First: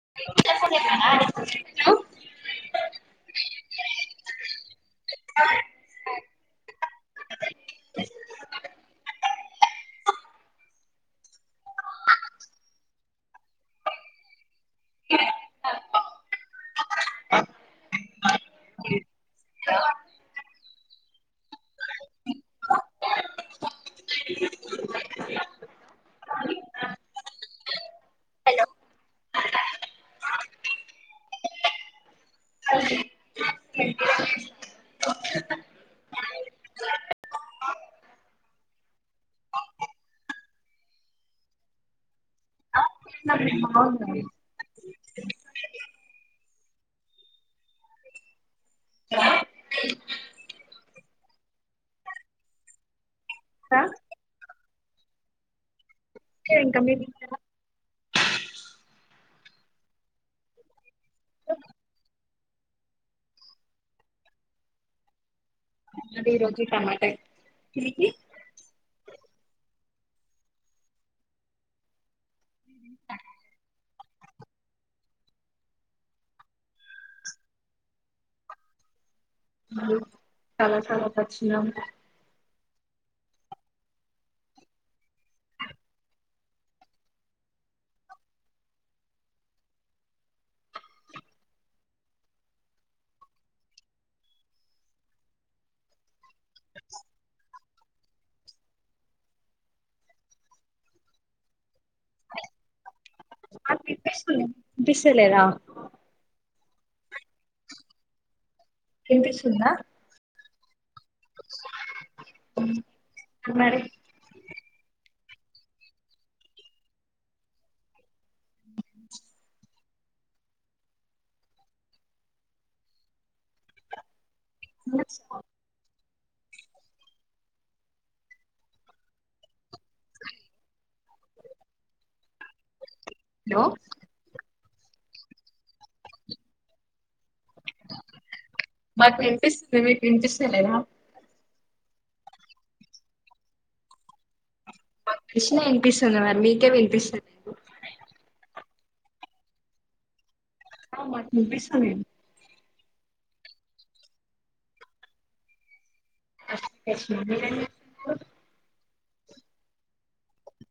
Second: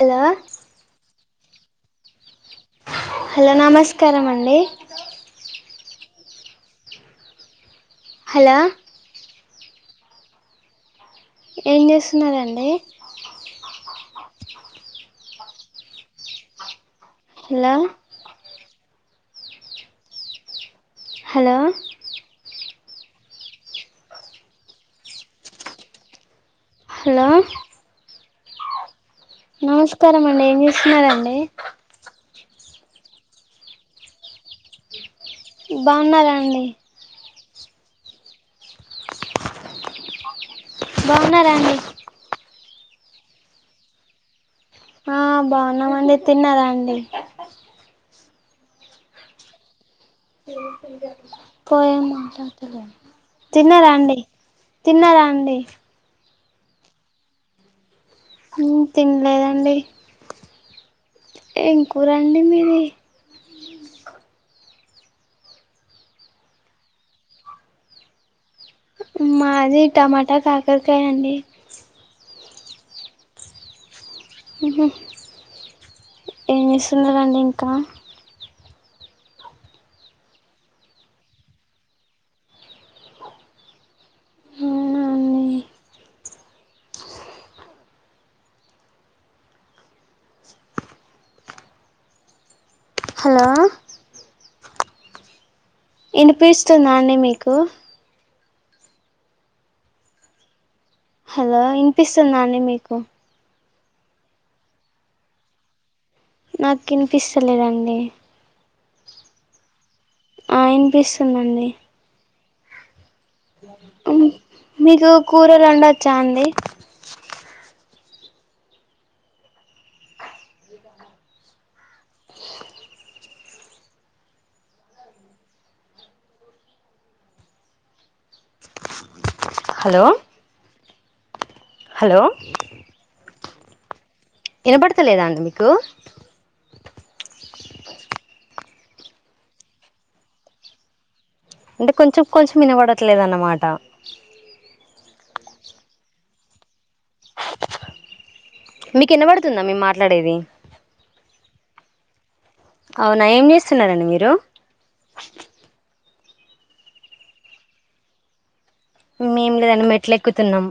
Hello హు hello hello నమస్కారమండి hi hello ఏం చేస్తున్నారండి హలో హలో హలో నమస్కారం అండి ఏం చేస్తున్నారండి బాగున్నారా అండీ బాగున్నారా అండీ అవునండి ఆ బాగున్నామండి తిన్నారా అండి పోయా మాట్లాడతలేదు తిన్నారండి తిన్నారండి ఇంకా మీ ఊ తినలేదండి ఎంకుర అండి మీది దిరోజు టమాట ఎగ్ మాది టమాటా కాకరకాయ అండి ఈ మసిన రడి ఇంకా చాలా చాలా కా అవునా అండి హలో వినిపిస్తున్నాండి మీకు హలో ఇనిపిస్తున్నా అండి మీకు బిసలేదా నాకు కినిపిస్తలేదండి ఏంపిస్తుందా ఇనిపిస్తుందండి మరి అవును మీకు కూరలు రెండు వచ్చాడి హలో హలో హలో వినబడతలేదా అండి మీకు మాకు వినిపిస్తుంది మీకు వినిపిస్తును ఎలా అంటే కొంచెం కొంచెం వినబడట్లేదున్నమాట కశిన వినిపిస్తుంది మరి మీకే వినిపిస్తుంది మీకు ఎన్న పడుతుందా మీ మాట్లాడేది ముంటే సమయం అవునా ఏం చేస్తున్నడి మీరు కష్ మేము లేదని మెట్లెక్కుతున్నాము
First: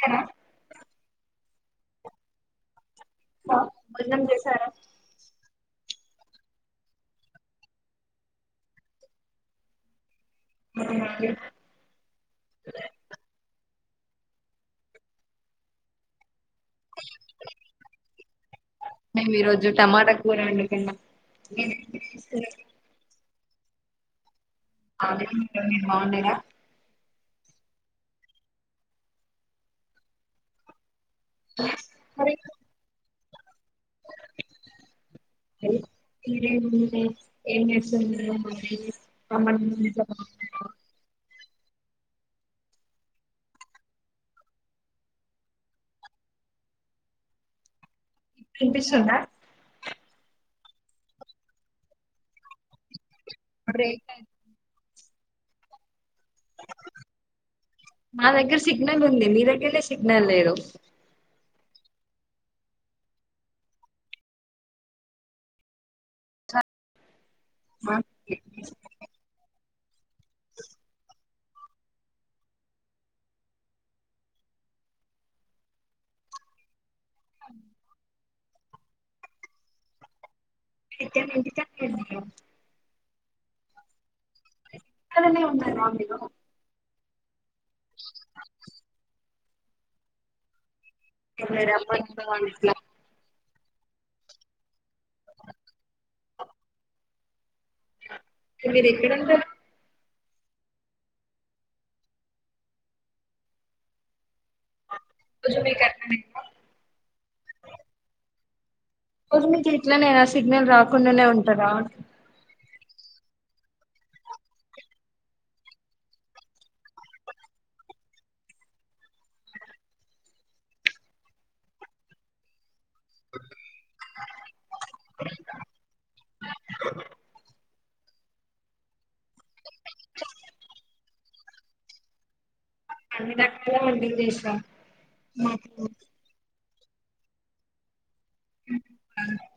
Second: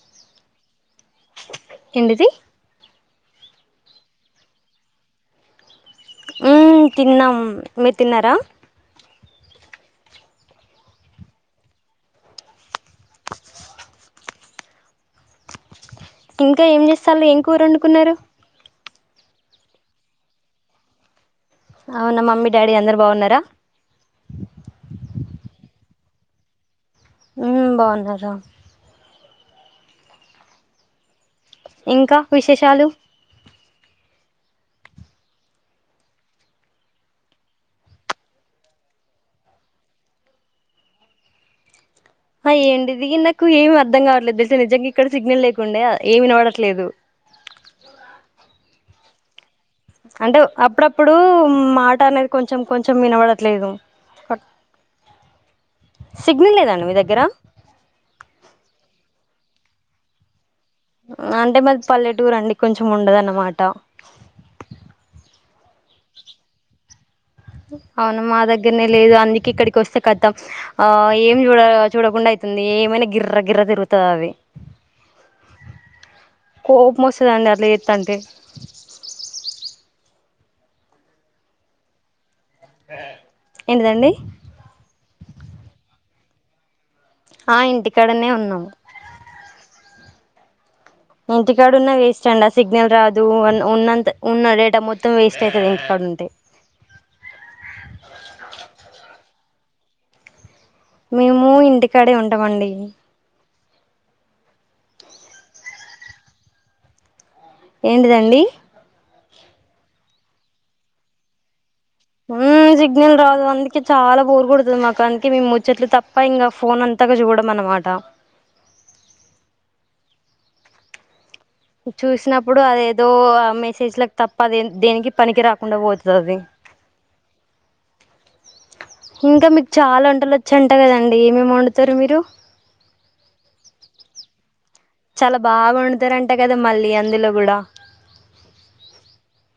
తిన్నారా? ఏంటిది మన్నం చే సారా ఉ తిన్నాం మీరు తిన్నారా ఇంకా ఏం చేస్తాలో ఏం కూరండుకున్నారు మేము ఈ రోజు టమాటా కూర వండుకున్న అవునా మమ్మీ డాడీ అందరు బాగున్నారా అ బాగున్నారు ఇంకా విశేషాలు ఏ ఇంకేముంది ఏంచేస్తున్నారు అ ఏండి దిగి నాకు ఏమి అర్థం కావట్లేదు తెలిస నిజంగా ఇక్కడ సిగ్నల్ లేకుండడా ఏమి నవడట్లేదు ఇప్పుడు వినిపిస్తుందా అంటే అప్పుడప్పుడు మాట అనేది కొంచెం కొంచెం వినబడ ట్లేదు బ్రేక్ అయి- కొట్ సిగ్నల్ లేదండి మీ దగ్గర ఇక సిగ్నల్ లే అంటే మరి పల్లెటూరు అండి కొంచెం ఉండదున్నమాట అవును మా దగ్గరనే లేదు అందుక ఇక్కడికి కోస్త కథమ్ ఆ ఏం చూడ చూడకుండా అయితుంది ఏమైనా గిర్ర గిర్ర తిరుగుతుంది అవి కో మోస్తుద అండి అట్లా ఎతుంటే ఇతే మ చ ఏంటదండి అనే ఉంద ఆ ఇంటికాడనే ఉన్నాము ఇంటి మీరు కాడు నాగ రమ్మంటున్న ఇష్ట వాళ్ళు అండా ఇట్లా సిగ్నల్ రా అదు ఉన్నంత ఉన్న రేట్ మొం మొత్తం వేస్ట్ అవుతుంది ఏక్కడు ఉంటే మీరు ఎక్కడంటారు మేము ఇంటికాడే ఉంటామండి జ మీక ఏంటిదండి రోజు మీకు ఇట్లనేనా సిగ్నల్ రాకుండానే ఉంటారా ఉ సిగ్నల్ రాదు అందుకే చాలా బోరు కుడుతుంది మాకు అందుకే మేము ముచ్చేట్లు తప్ప ఇంకా ఫోన్ అంతాక చూడడం అన్నమాట చూసినప్పుడు అద ఏదో మెసేజ్లకు తప్ప అదే దేనికి పనికి రాకుండా పోతుది ఇంకా మీ చాలా వంటలు వచ్చింటాయి కదండి అంటే ఏమేమి వండుతారు మీరు అన్ని రకాల వంటలు చేస్తా చాలా బాగా వండుతారు అంటే కదా కద మళ్ళీ అందులో కూడా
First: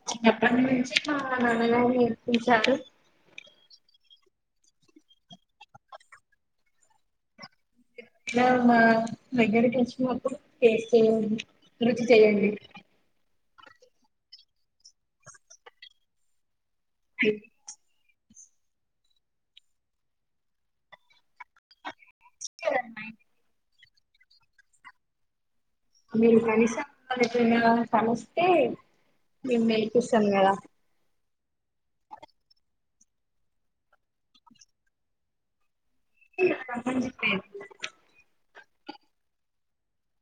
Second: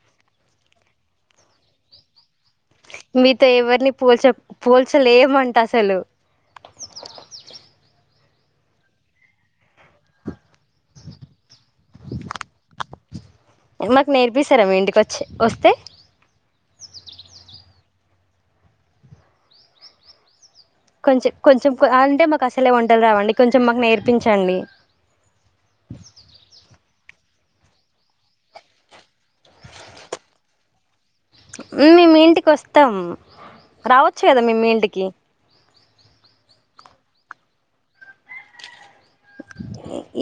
చిన్నప్పటి నుంచి మా నాన్నగారి మీతో ఎవరిని పూల్చక్ పోల్చలేమంట అసలు ఇలా మా దగ్గరకి వచ్చినప్పుడు టేస్ట్ చేయండి రుచి చెయండి మాకు నేర్పిస్తారా మీ ఇంటికి వచ్చి వస్తే హ కొంచెం కొంచెం అంత్ అంటే మాకు అసలే వంటలు రాండి కొంచెం మాకు నేర్ పించండి మీరు కనీసం నన్ను ఎప్పుడైనా కలిస్తే మేము నేర్పిస్తాం కదా మేము మీ ఇంటికి వస్తాం రావచ్చు కదా మే మీ ఇంటికి టీ మన్మంచూపే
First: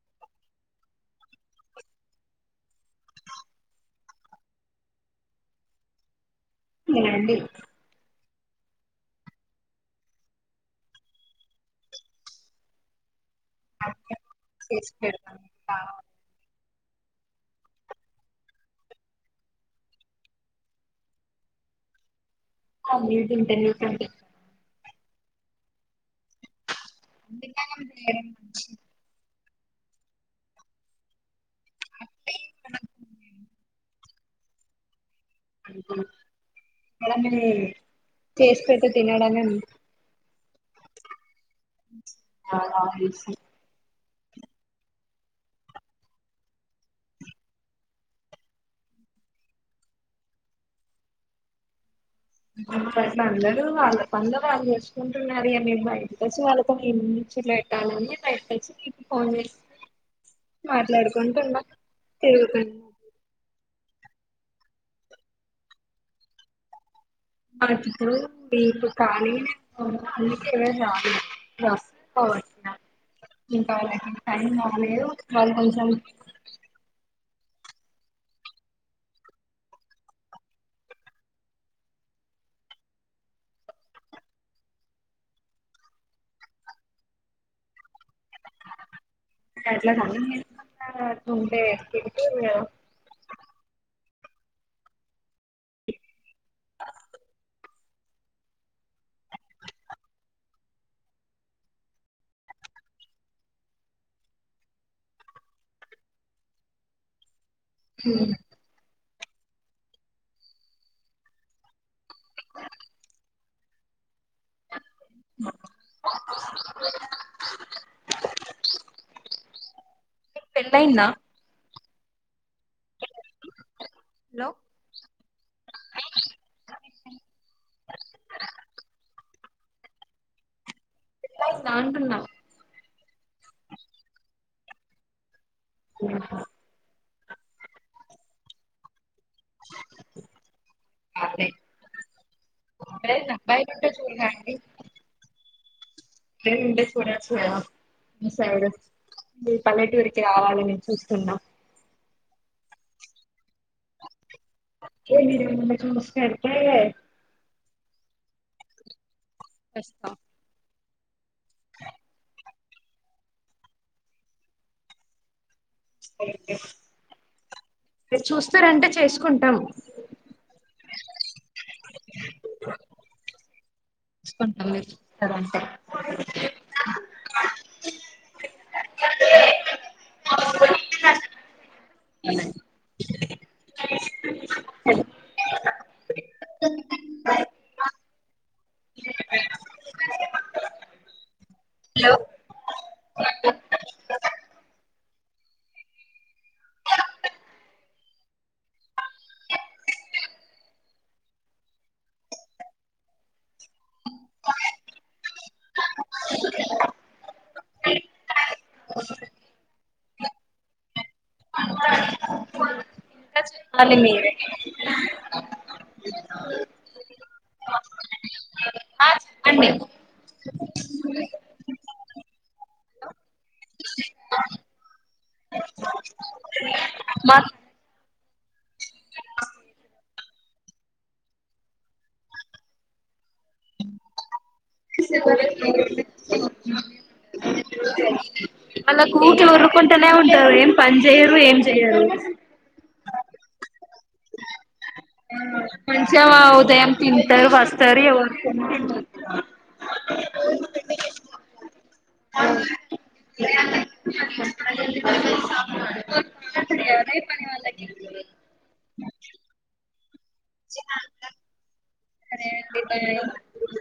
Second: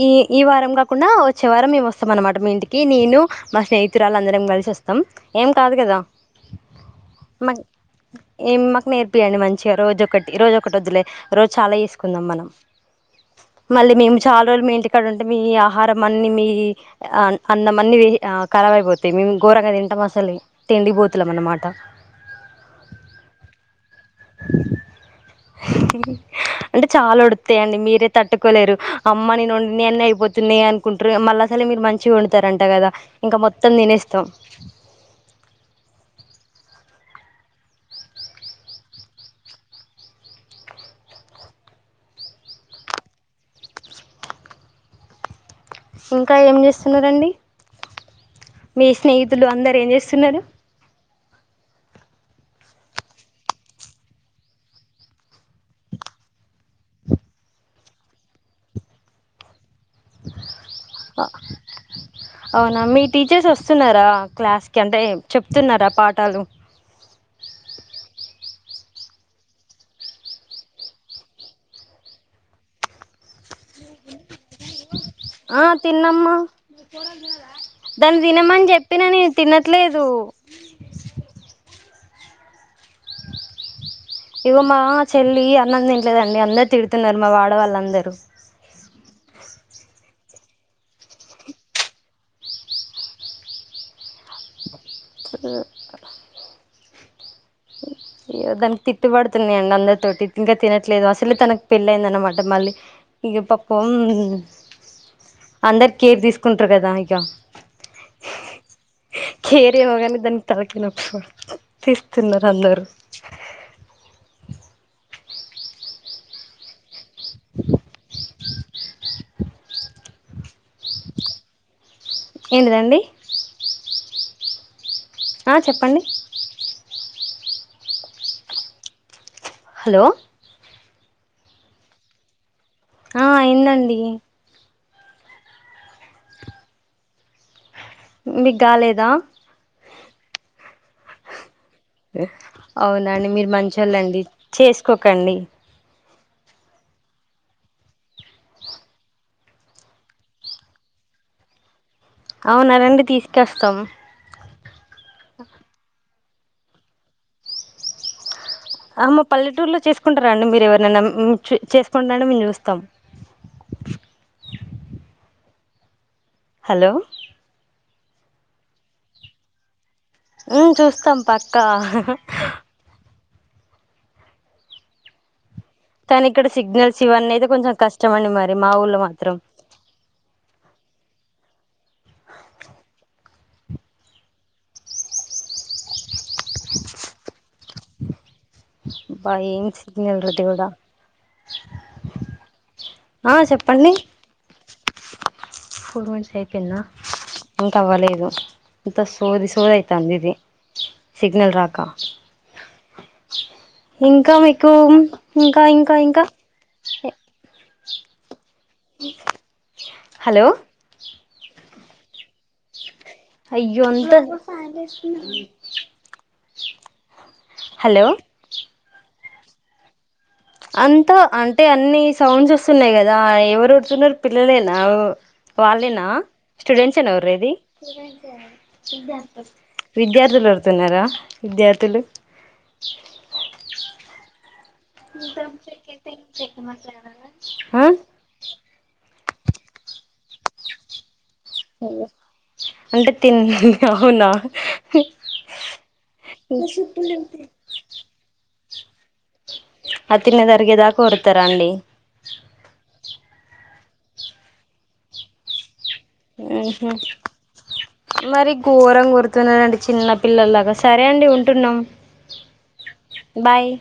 ఈ ఈ వారం కాకుండా వచ్చే వారం మేము వస్తాం అన్నమాట మీ ఇంటికి నేను మా స్నేహితురాలు అందరం కలిసి వస్తాం ఏం కాదు కదా ఇనండీ ఏ మాకు నేర్పియండి మంచిగా రోజొ ఒకటి రోజు ఒకటి వద్దులే రోజు చాలా చేసుకుందాం మనం మళ్ళీ మేము చాలా రోజులు మీ చేసి ఇంటికాడ ఉంటే మీ పెడతాను ఆహారం అన్ని మీ అన్నమన్నవి కఖరావైపోతాయి మేము ఘోరంగా తింటాం అసలు తిండిపోతులేం అన్నమాట ఆ ఇ ఇంటర్వ్యూ కంటి [unintelligible] హు అంటే చాలా ఓడుతాయండి అందుకని మీరే చేయడం తట్టుకోలేరు మంచిది అమ్మని ఓ నాయన్ని నేన్న అయిపోతున్నాయి అనుకుంటారు మళ్ళ అసలు మీరు మంచిగా అట్లే వండుతరంట కదా మనకు ఇంకా మొత్తం తినేస్త త మడ చేసు పెడితే తినడం ఆ ఇంకా ఏం చేస్తున్నారండి మీ స్నేహితులు అందరు ఏం చేస్తున్నారు అట్ల అందరూ వాళ్ళ పనులు వాళ్ళు చేసుకుంటున్నారు ఇగ మేము బయట వచ్చి వాళ్ళతో ఏం ముచ్చట్లు పెట్టాలని బయటకొచ్చి మీకు ఫోన్ చేస తిరుగుతున్నా అవునా మీ టీచర్స్ వస్తున్నారు రా క్లాస్ కి అంటే చెప్తున్నారా పాఠాలు మాప్పు వపు కానీ అన్ని రాల కావచ్చు ఇంకా వాళ్ళకి టైం రాలేదు ఆ తిన్నమ్మా దాన్ని తినమని చెప్పిన నేను తినట్లేదు ఇగో మా చెల్లి అన్నం తినలేదండి అందరు తిడుతున్నారు మా వాడ వాళ్ళ అందరూ అట్లా అన్నం తినకుండా అట్లా ఉంటే ఎట్లా అండి [inaudible] ఇగదానికి తిట్లుబడుతున్నాయండి అందరితోటి ఇంగా తినట్లేదు అసలే తనకు పెళ్లి అయిందన్నమాట మళ్ళీ ఇగ పాపం అందరు కేర్ తీసుకుంటారు గదా ఇక హ్మ్ కేరేమోగాని దానికి తలకినొప్పివ తిడుతున్నారు అందరూ [unintelligible] నిక్ పెళ్లయిందా ఏంటిదండి హలో ఆ చెప్పండి హలో నాంటన్నా ఆ అయిందండి ఆఓహా [inaudible] మీకు గాలేదా అదే అవునండి మీరు మంచోళ్ళండీ చేసుకోకండి రేంటే చూడచ్చుదా మీ సైడ్ మీ పల్లెటూరికి రావాలి నేను చూస్తున్నా అవునా రండి తీసుకొస్తం [unintelligible] ఆమ పల్లెటూర్లో వస్తాం చేసుకుంటారండి మీరు ఎవరు [unintelligible] చీ చేసుంటాను మీరు చూస్త త్తం ఒకే చూస్తారంటే చేసుకుంటాం హ్మ్ చూస్తాం పక్కా చూసుకుంటాం మీరు చూస్తారంటే కానీ ఇక్కడ సిగ్నల్స్ ఇవన్నీ అయితే కొంచెం కష్టం అండి మరి మా ఊళ్ళో మాత్రం హలో [unintelligible] బా ఏమి సిగ్నల్ రా దేవుడా ఫోర్ మంత్స్ అయిపోయింద ఇంకా అవ్వలేదు ఇంత సోది సోది అయితాంది ఇది సిగ్నల్ రాక ఇంకా మీకు ఇంకా ఇంకా ఇంకా హలో ఇంకా అయ్యో చెప్పాలి అంత మీరే [unintelligible] హలో అండి అంతా అంటే అన్ని సౌండ్స్ వస్తున్నాయి గదా ఎవరుడుతున్నారు పిల్లలేనా వాళ్ళేనా స్టూడెంట్స్ ఏనా ఒర్రెది మాకు విద్యార్థులు ఓరుతున్నారా విద్యార్థులు ఆ వాలు ఊరక ఉరుకుంటనే ఉంటవు ఏం పనిజే పంచెయారు ఏం చేయరు అంట తిని అవునా మంచి వా ఉదయం తింటారు వస్తారు ఎవరు [unintelligible] ఆ తిన్నది అరిగే దాకా ఓరుతర అండి ఉహుమ్ అదే పని వాళ్ళకి మరి ఘోరం గుర్తున్నానండి చిన్నపిల్లల్లాగా సరే అండి ఉంటున్నాం సరే అండి బాయ్